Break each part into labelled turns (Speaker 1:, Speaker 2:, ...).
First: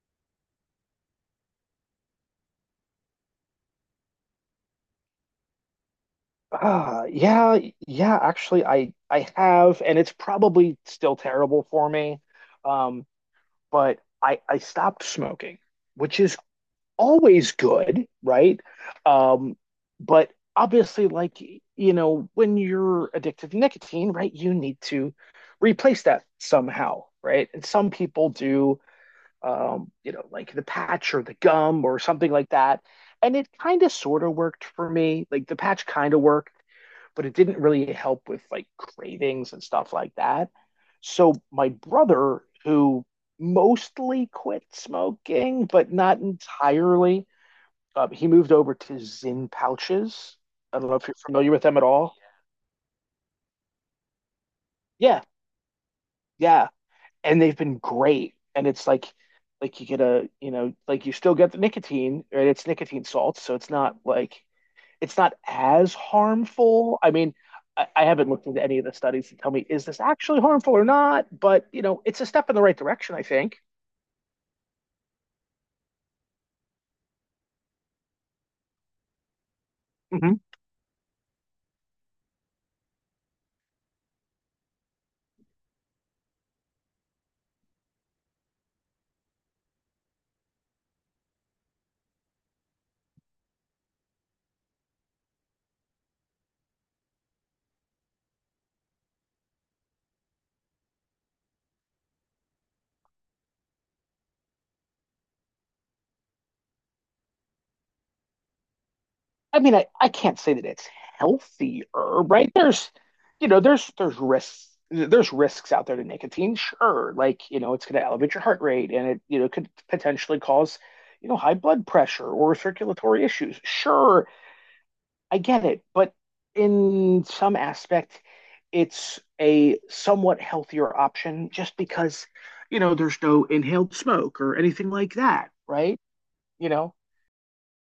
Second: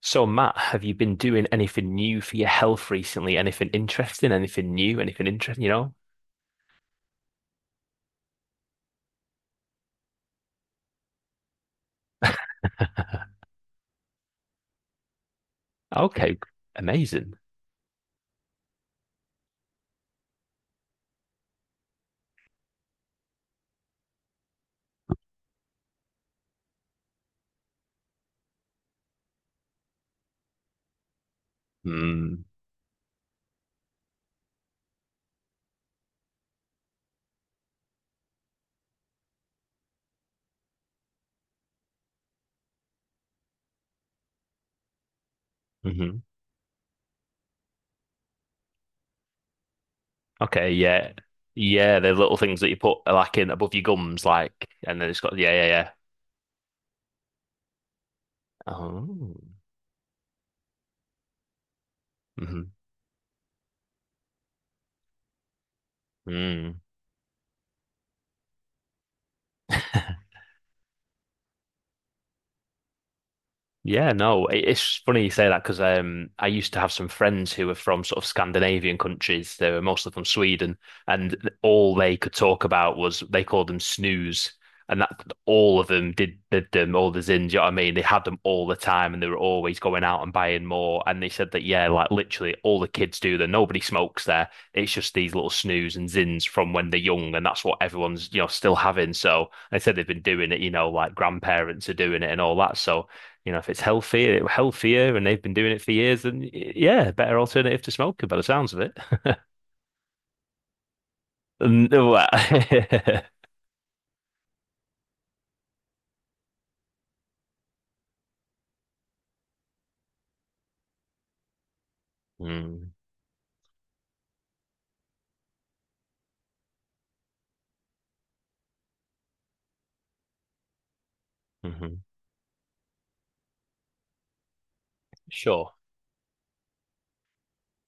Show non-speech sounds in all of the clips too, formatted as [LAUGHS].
Speaker 1: So, Matt, have you been doing anything new for your health recently? Anything interesting? Anything new? Anything interesting? You know?
Speaker 2: Yeah, yeah, actually I have, and it's probably still terrible for me. Um, but I stopped smoking, which
Speaker 1: Okay,
Speaker 2: is
Speaker 1: amazing.
Speaker 2: always good, right? Um, but obviously, like, you know, when you're addicted to nicotine, right, you need to replace that somehow, right? And some people do, you know, like the patch or the gum or something
Speaker 1: Mm.
Speaker 2: like that. And it kind of sort of worked for me. Like, the patch kind of worked, but it didn't really help with like cravings and stuff like that. So my brother, who mostly quit smoking
Speaker 1: Hmm.
Speaker 2: but
Speaker 1: Mm-hmm.
Speaker 2: not entirely, he moved over to Zin pouches.
Speaker 1: Okay,
Speaker 2: I don't know if
Speaker 1: yeah,
Speaker 2: you're familiar with them at
Speaker 1: yeah. The
Speaker 2: all.
Speaker 1: little things that you put like in above your gums, like, and then it's
Speaker 2: Yeah,
Speaker 1: got, yeah, yeah, yeah.
Speaker 2: yeah, and they've been great. And it's
Speaker 1: Oh.
Speaker 2: like you get a, you know, like you still get the nicotine, right? It's
Speaker 1: Hmm.
Speaker 2: nicotine salts, so it's not like it's not as
Speaker 1: [LAUGHS]
Speaker 2: harmful. I mean, I haven't looked into any of the studies to tell me, is this
Speaker 1: Mm.
Speaker 2: actually harmful or not, but you know, it's a step in the right direction, I think.
Speaker 1: Yeah, no, it's funny you say that because I used to have some friends who were from sort of Scandinavian countries. They were mostly from
Speaker 2: hmm
Speaker 1: Sweden, and all they could talk about was they called them snooze, and that all of them did them, all the zins. You know what I mean? They had them all the time, and they were always going out and buying more. And they said that, yeah, like literally all the kids do that. Nobody smokes there. It's just these little snooze and zins from when they're young, and that's what everyone's still having. So they said they've been doing it. You know, like grandparents are doing it and all that. So. You know, if it's healthier, healthier, and they've been doing it for years, then yeah, better alternative to smoking by the sounds of it.
Speaker 2: I mean, I can't say that it's
Speaker 1: [LAUGHS]
Speaker 2: healthier, right?
Speaker 1: [LAUGHS]
Speaker 2: You know, there's risks, there's risks out there to nicotine, sure. Like, you know, it's going to elevate your heart rate, and it, you know, could potentially cause, you know, high blood pressure or
Speaker 1: Mm.
Speaker 2: circulatory issues. Sure, I get it, but in some aspect, it's a somewhat healthier option, just
Speaker 1: Mhm.
Speaker 2: because, you know, there's no inhaled smoke or anything like that,
Speaker 1: Sure.
Speaker 2: right? You know?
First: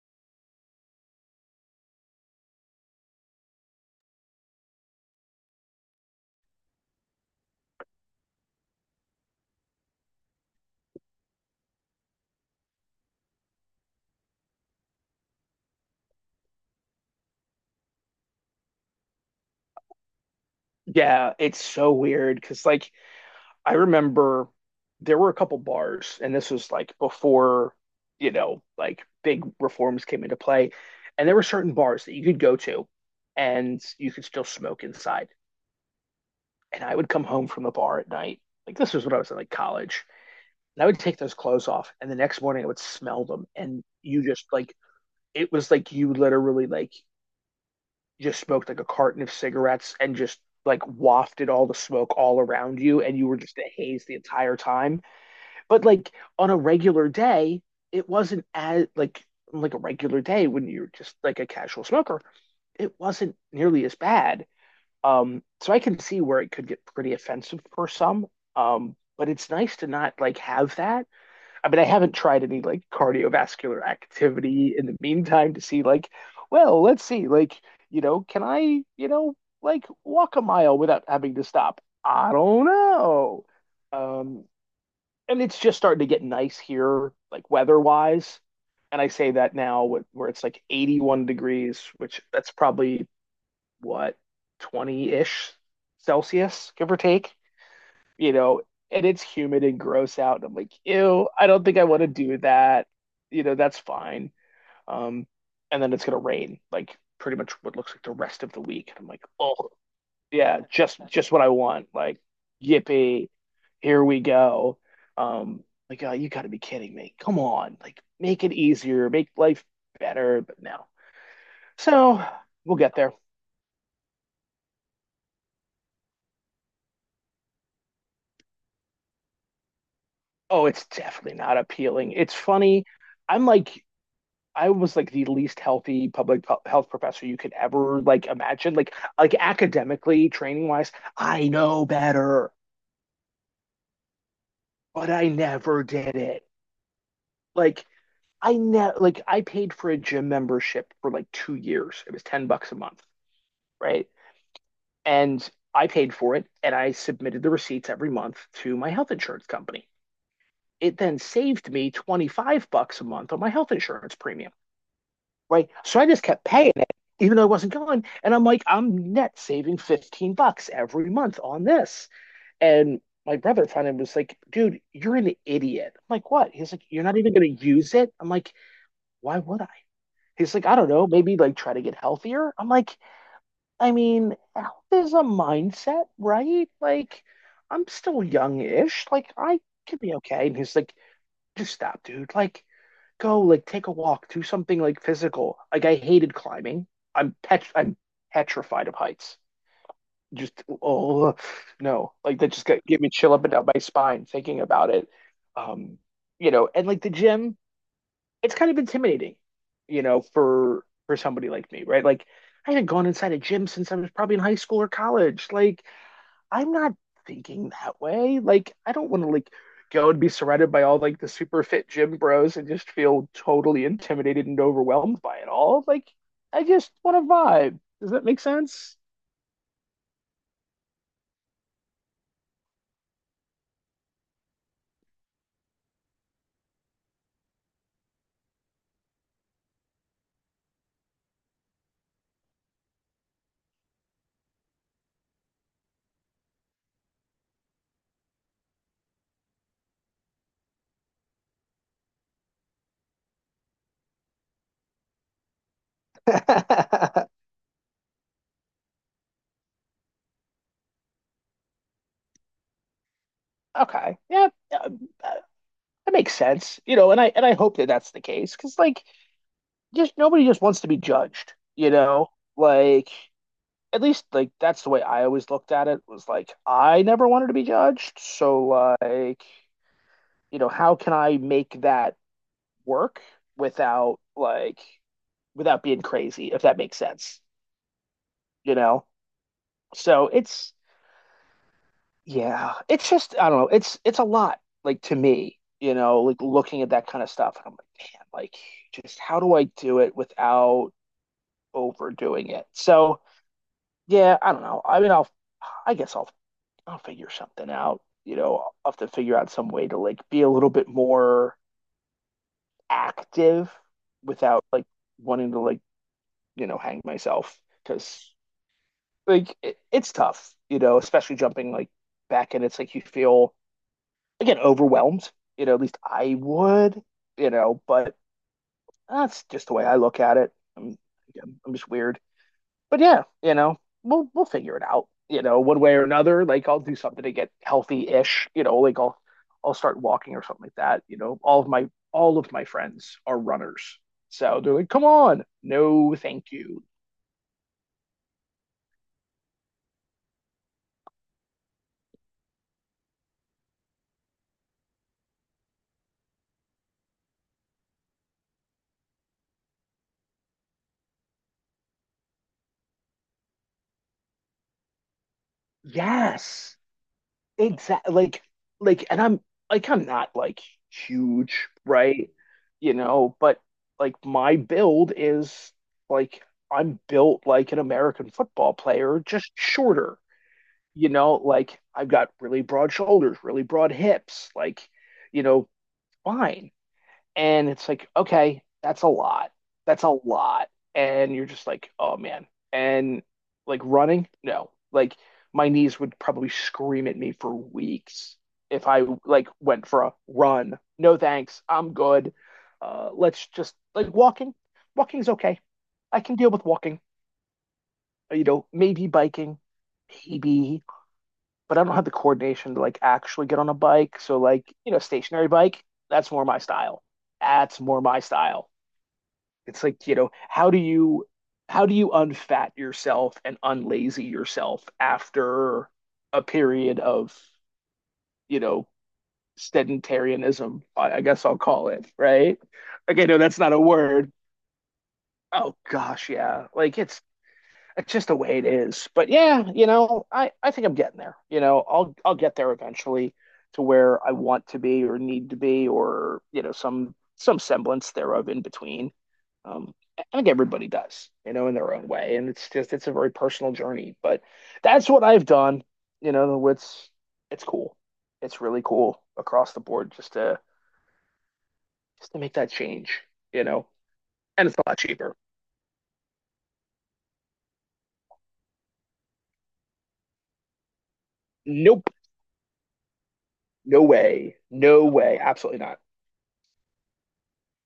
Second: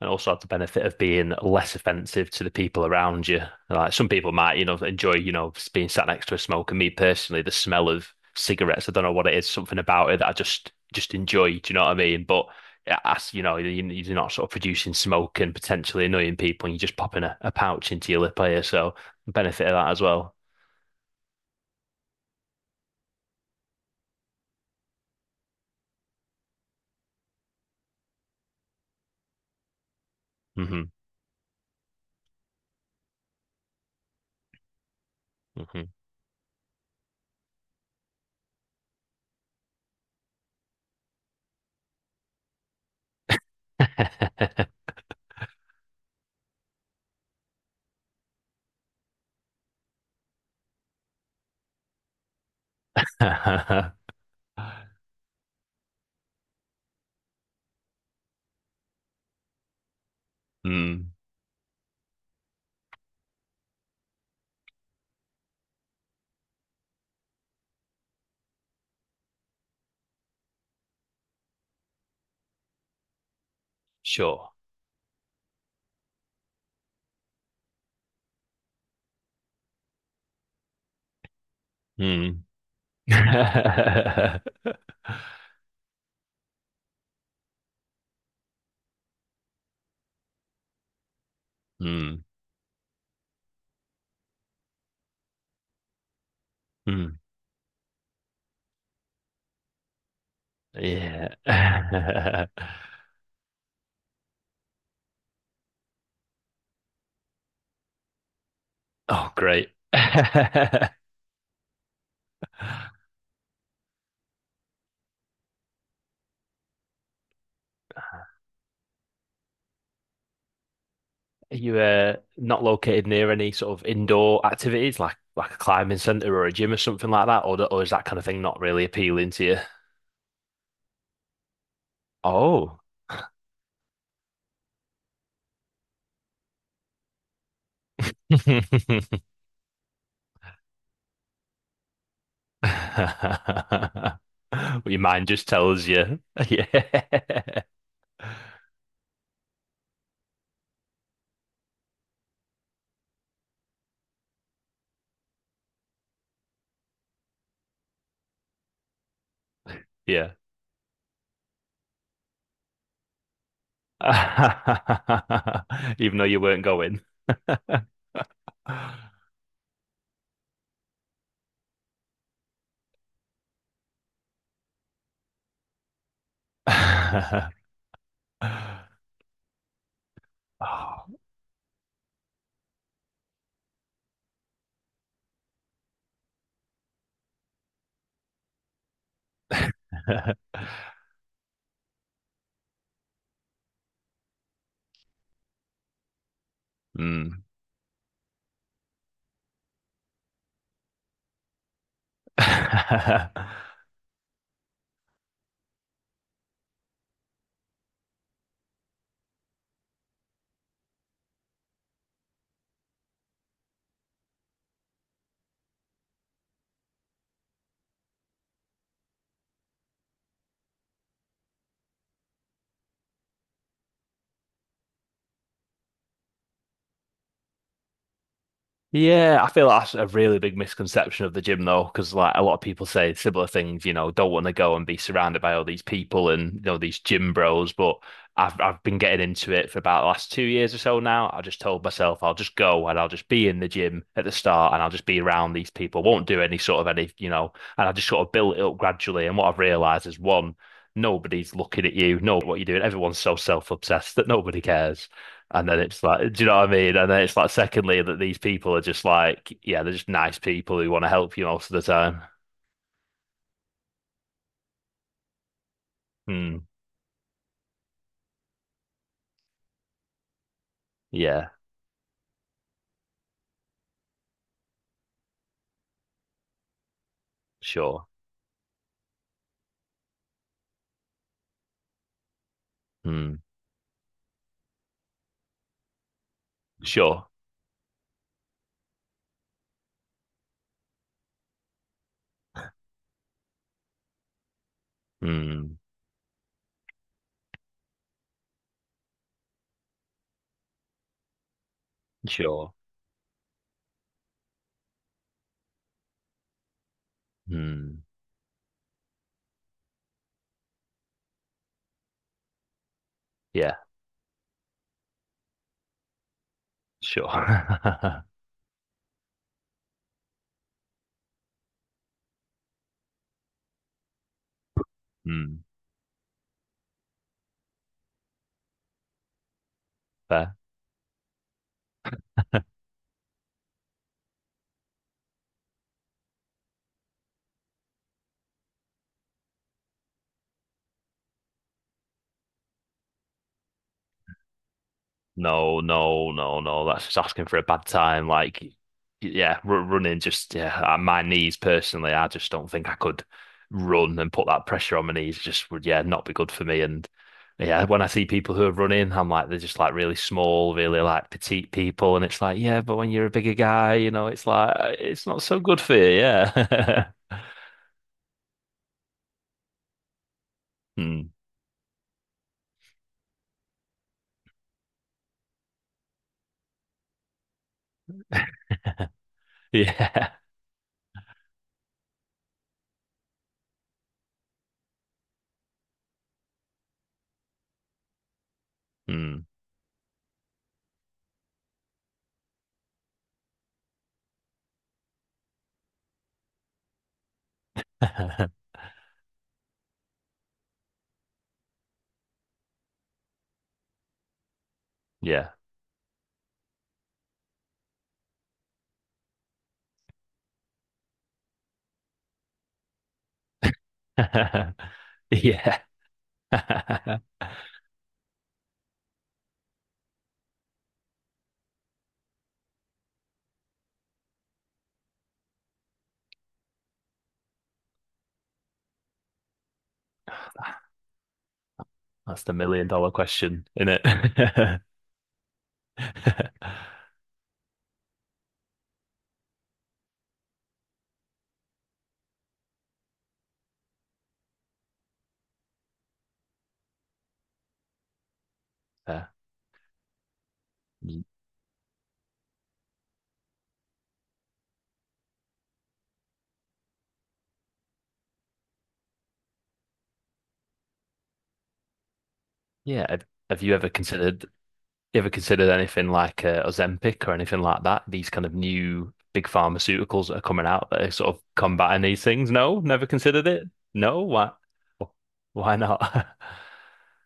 Speaker 1: And also have the benefit of being less offensive to the people around you. Like, some people might, enjoy, being sat next to a smoker. Me personally, the smell of cigarettes, I don't know what it is, something about it that I just enjoy. Do you know what I mean? But as you know, you- are not sort of producing smoke and potentially annoying people, and you're just popping a pouch into your lip here. So benefit of that as well.
Speaker 2: Yeah, it's so weird because, like, I remember there were a couple bars, and this was like before, you know, like big reforms came into play,
Speaker 1: Hmm.
Speaker 2: and there were certain bars that you could go to and you could still smoke inside.
Speaker 1: Hmm.
Speaker 2: And I would come home from the bar at night. Like, this was when I was in like college, and I would take those clothes off, and the next morning I would smell them, and you just like,
Speaker 1: [LAUGHS]
Speaker 2: it was like you literally like just smoked like a carton of cigarettes and just like wafted all the smoke all around you, and you were just a haze the entire time. But like on a regular day, it wasn't as like a regular day when you're
Speaker 1: Mm.
Speaker 2: just like a casual smoker, it wasn't nearly as bad. So I can see where it could get pretty offensive for some. But it's nice to not like have that. I mean, I haven't tried any like cardiovascular
Speaker 1: Sure.
Speaker 2: activity in the meantime to see like, well, let's see, like, you know, can I, you know, like walk a mile without having to stop? I
Speaker 1: Mm.
Speaker 2: don't know.
Speaker 1: [LAUGHS]
Speaker 2: Um,
Speaker 1: Mm.
Speaker 2: and it's just starting to get nice here, like weather-wise. And I say that now where it's like 81 degrees, which that's probably what, 20-ish Celsius, give or
Speaker 1: Mm.
Speaker 2: take, you know, and it's humid and gross out. And I'm like, ew,
Speaker 1: Yeah.
Speaker 2: I don't think I want to do
Speaker 1: [LAUGHS]
Speaker 2: that. You know, that's fine. Um, and then it's gonna rain, like pretty much what looks like the rest of the week. And I'm like,
Speaker 1: Oh, great.
Speaker 2: oh
Speaker 1: [LAUGHS]
Speaker 2: yeah,
Speaker 1: Are
Speaker 2: just what I want. Like, yippee, here we go. Um, like, oh, you gotta be kidding me. Come on, like make it easier, make life better, but no.
Speaker 1: you
Speaker 2: So
Speaker 1: not
Speaker 2: we'll get
Speaker 1: located
Speaker 2: there.
Speaker 1: near any sort of indoor activities like a climbing center or a gym or something like that, or is that kind of thing not really appealing to you?
Speaker 2: Oh, it's definitely not appealing. It's
Speaker 1: Oh.
Speaker 2: funny. I'm like, I was like the least healthy public health professor you could ever like imagine. Like academically, training wise, I know better,
Speaker 1: [LAUGHS] Well, your
Speaker 2: but
Speaker 1: mind
Speaker 2: I
Speaker 1: just
Speaker 2: never
Speaker 1: tells
Speaker 2: did
Speaker 1: you.
Speaker 2: it.
Speaker 1: [LAUGHS] Yeah.
Speaker 2: Like I ne like I paid for a gym membership for like 2 years. It was 10 bucks a month, right? And I paid for it, and I submitted the receipts every month to my health insurance company.
Speaker 1: Yeah.
Speaker 2: It then saved me 25 bucks a month on my health insurance premium. Right?
Speaker 1: [LAUGHS]
Speaker 2: So I
Speaker 1: Even
Speaker 2: just
Speaker 1: though you
Speaker 2: kept
Speaker 1: weren't
Speaker 2: paying it,
Speaker 1: going.
Speaker 2: even though it wasn't
Speaker 1: [LAUGHS]
Speaker 2: going. And I'm like, I'm net saving 15 bucks every month on this. And my brother finally was like, dude, you're an idiot. I'm like, what? He's like, you're not even going to use it. I'm like, why would I? He's like, I don't
Speaker 1: Oh.
Speaker 2: know, maybe like try to get healthier. I'm like, I mean, health is a mindset, right? Like, I'm still young-ish. Like, I could be okay. And he's
Speaker 1: [LAUGHS]
Speaker 2: like, just stop, dude. Like, go like take a walk, do something like physical. Like, I hated climbing. I'm
Speaker 1: Hmm.
Speaker 2: pet I'm petrified of heights. Just oh no, like that just got, gave me chill up
Speaker 1: [LAUGHS]
Speaker 2: and down my spine thinking about it. Um, you know, and like the gym, it's kind of intimidating, you know, for somebody like me, right? Like, I haven't gone inside a gym since I was probably in high school or college. Like, I'm not thinking that way. Like, I don't want to like go and be surrounded by all like the super fit gym bros and just feel totally intimidated and overwhelmed by it all. Like, I just want to vibe. Does that make sense?
Speaker 1: Yeah, I feel like that's a really big misconception of the gym though, because like a lot of people say similar things, you know, don't want to go and be surrounded by all these people and you know these gym bros. But I've been getting into it for about the last 2 years or so now. I just told myself I'll just go and I'll just be in the gym at the start and I'll just be around these people. Won't do any sort of any, you know, and I just sort of built it up gradually. And what I've realized is, one, nobody's looking at you, know what you're doing. Everyone's so self-obsessed that nobody cares. And then it's like, do you know what I
Speaker 2: [LAUGHS]
Speaker 1: mean? And then it's like, secondly, that these people are just like, yeah, they're just nice people who want to help you most of the time.
Speaker 2: Okay. Yeah, um, uh, that makes sense. You know,
Speaker 1: Hmm.
Speaker 2: and I hope that that's the case, because like just nobody just wants to be judged. You
Speaker 1: Yeah.
Speaker 2: know, like, at least like that's the way I always looked at it, was like I never wanted to be judged.
Speaker 1: Sure.
Speaker 2: So like, you know, how can I make that work
Speaker 1: Hmm.
Speaker 2: without like, without being crazy, if that makes sense,
Speaker 1: Sure.
Speaker 2: you know? So it's, yeah, it's just I don't know, it's a lot, like to me, you know,
Speaker 1: Hmm.
Speaker 2: like looking at that kind of stuff and I'm like, man, like just how do I do it without overdoing it? So
Speaker 1: Sure.
Speaker 2: yeah, I don't know. I mean, I guess I'll figure something out. You know,
Speaker 1: Hmm.
Speaker 2: I'll have to figure out some way to like be a little bit more active
Speaker 1: Yeah.
Speaker 2: without like wanting to like, you know, hang myself
Speaker 1: Sure.
Speaker 2: because
Speaker 1: [LAUGHS]
Speaker 2: like it, it's tough, you know, especially jumping like back in. It's like you feel again overwhelmed, you know, at least
Speaker 1: Hmm.
Speaker 2: I would, you know, but that's just the way I look at it.
Speaker 1: Fair.
Speaker 2: Again, I'm just weird, but yeah, you know, we'll figure it out, you know, one way or another. Like I'll do something to get healthy ish, you know, I'll start walking or something like that. You know, all of my friends are runners. So they're like, come on. No,
Speaker 1: No,
Speaker 2: thank you.
Speaker 1: no, no, no. That's just asking for a bad time. Like, yeah, r running just, yeah. My knees personally, I just don't think I could run and put that pressure on my knees. Just would, yeah, not be good for me. And yeah, when I see people who are running, I'm like they're just like really small, really like petite people, and it's like yeah, but when you're a bigger guy, you know, it's like it's not so good for you.
Speaker 2: Yes.
Speaker 1: Yeah.
Speaker 2: Exactly, like, and I'm like, I'm not like
Speaker 1: [LAUGHS]
Speaker 2: huge,
Speaker 1: Hmm.
Speaker 2: right? You know, but like my build is like, I'm built like an American football player, just shorter.
Speaker 1: Yeah.
Speaker 2: You know, like I've got really broad shoulders, really broad hips, like, you know, fine, and it's like okay, that's a lot
Speaker 1: Hmm.
Speaker 2: that's a lot and you're just like oh man. And like running, no, like my knees would probably scream at me for weeks if I
Speaker 1: [LAUGHS]
Speaker 2: like went for a run. No thanks, I'm good. Let's just like walking, walking's okay.
Speaker 1: Yeah.
Speaker 2: I can deal with walking, you know, maybe biking, maybe, but I don't have the coordination to like actually get on a bike, so like, you know, stationary
Speaker 1: [LAUGHS]
Speaker 2: bike, that's
Speaker 1: Yeah.
Speaker 2: more my style that's more
Speaker 1: [LAUGHS]
Speaker 2: my style It's like, you know, how do you, how do you unfat yourself and unlazy yourself after a period of, you know, sedentarianism, I guess I'll call it, right?
Speaker 1: That's the
Speaker 2: Okay, no,
Speaker 1: million
Speaker 2: that's
Speaker 1: dollar
Speaker 2: not a
Speaker 1: question,
Speaker 2: word.
Speaker 1: isn't it? [LAUGHS]
Speaker 2: Oh gosh, yeah. Like it's just the way it is. But yeah, you know, I think I'm getting there. You know, I'll get there eventually, to where I want to be or need to be or, you know, some semblance thereof in between.
Speaker 1: Uh,
Speaker 2: I think everybody does, you know, in their own way. And it's just, it's a very personal journey, but that's what I've done. You know, it's cool. It's really cool across the board, just to make that change, you
Speaker 1: yeah. Have,
Speaker 2: know,
Speaker 1: have you ever
Speaker 2: and it's a lot
Speaker 1: considered,
Speaker 2: cheaper.
Speaker 1: anything like Ozempic or anything like that? These kind of new big pharmaceuticals that are coming out that are sort of
Speaker 2: Nope.
Speaker 1: combating these things? No, never
Speaker 2: No
Speaker 1: considered it.
Speaker 2: way.
Speaker 1: No,
Speaker 2: No
Speaker 1: why?
Speaker 2: way. Absolutely not.
Speaker 1: Why not? [LAUGHS]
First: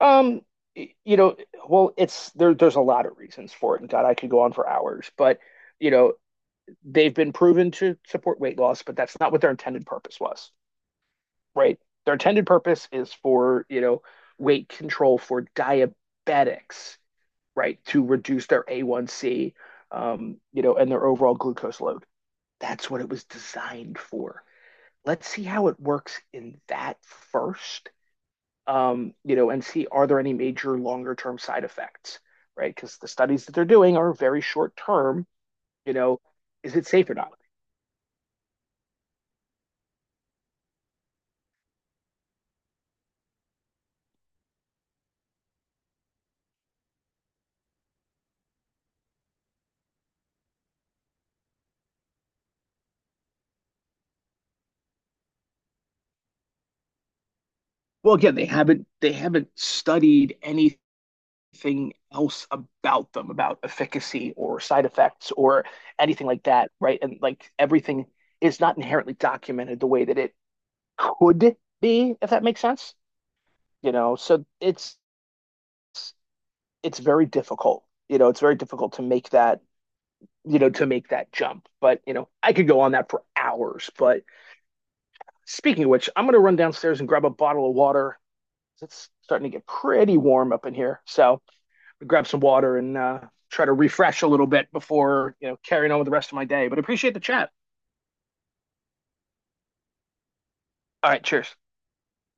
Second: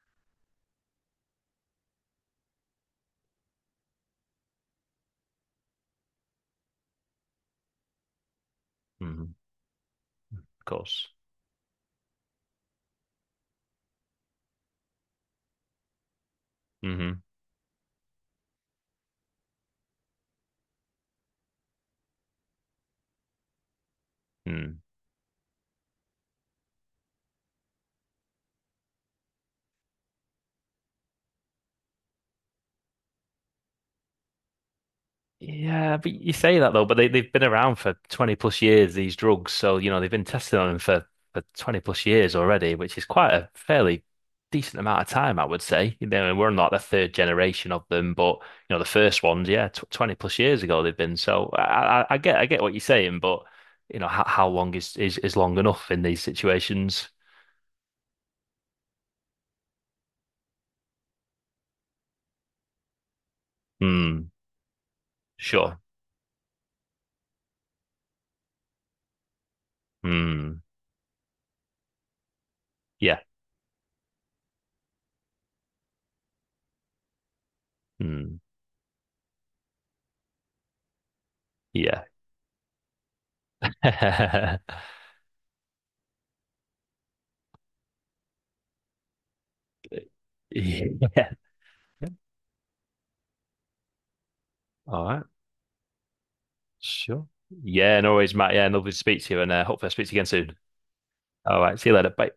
Speaker 2: Um, you know, well, it's there's a lot of reasons for it. And God, I could go on for hours, but you know, they've been proven to support weight loss, but that's not
Speaker 1: Mhm,
Speaker 2: what their intended purpose was.
Speaker 1: of course.
Speaker 2: Right? Their intended purpose is for, you know, weight control for diabetics,
Speaker 1: Mm-hmm.
Speaker 2: right? To reduce their A1C, you know, and their overall glucose load. That's what it was designed for.
Speaker 1: Hmm.
Speaker 2: Let's see how it works in that first, you know, and see are there any major longer term side effects, right? Because the studies that they're doing are very short term, you
Speaker 1: Yeah, but
Speaker 2: know,
Speaker 1: you say that
Speaker 2: is it
Speaker 1: though, but
Speaker 2: safe or not?
Speaker 1: they've been around for 20 plus years, these drugs. So, you know, they've been testing on them for 20 plus years already, which is quite a fairly decent amount of time, I would say. You know, and we're not the third generation of them, but, you know, the first ones, yeah, tw 20 plus years ago they've been. So I get, what you're saying, but, you know, how long is, is long enough in these situations?
Speaker 2: Well, again, they haven't studied anything else about them, about
Speaker 1: Hmm,
Speaker 2: efficacy or side effects or
Speaker 1: sure.
Speaker 2: anything like that, right? And like everything is not inherently documented the way that it
Speaker 1: Hmm,
Speaker 2: could be, if that makes sense.
Speaker 1: yeah.
Speaker 2: You know, so it's very difficult. You know,
Speaker 1: Hmm,
Speaker 2: it's very difficult to make that, you know, to make that jump. But,
Speaker 1: yeah.
Speaker 2: you know, I could go on that for hours. But
Speaker 1: [LAUGHS]
Speaker 2: speaking of which, I'm going to run downstairs and grab a bottle of water. It's starting to get pretty warm up in here.
Speaker 1: Yeah.
Speaker 2: So I grab some water and try to refresh a little bit
Speaker 1: All right.
Speaker 2: before, you know, carrying on with the rest of my day. But appreciate the
Speaker 1: Sure.
Speaker 2: chat.
Speaker 1: Yeah, no worries, Matt. Yeah, lovely to speak to you, and hopefully I'll speak to you again soon.
Speaker 2: All right. Cheers.
Speaker 1: All right, see you later. Bye.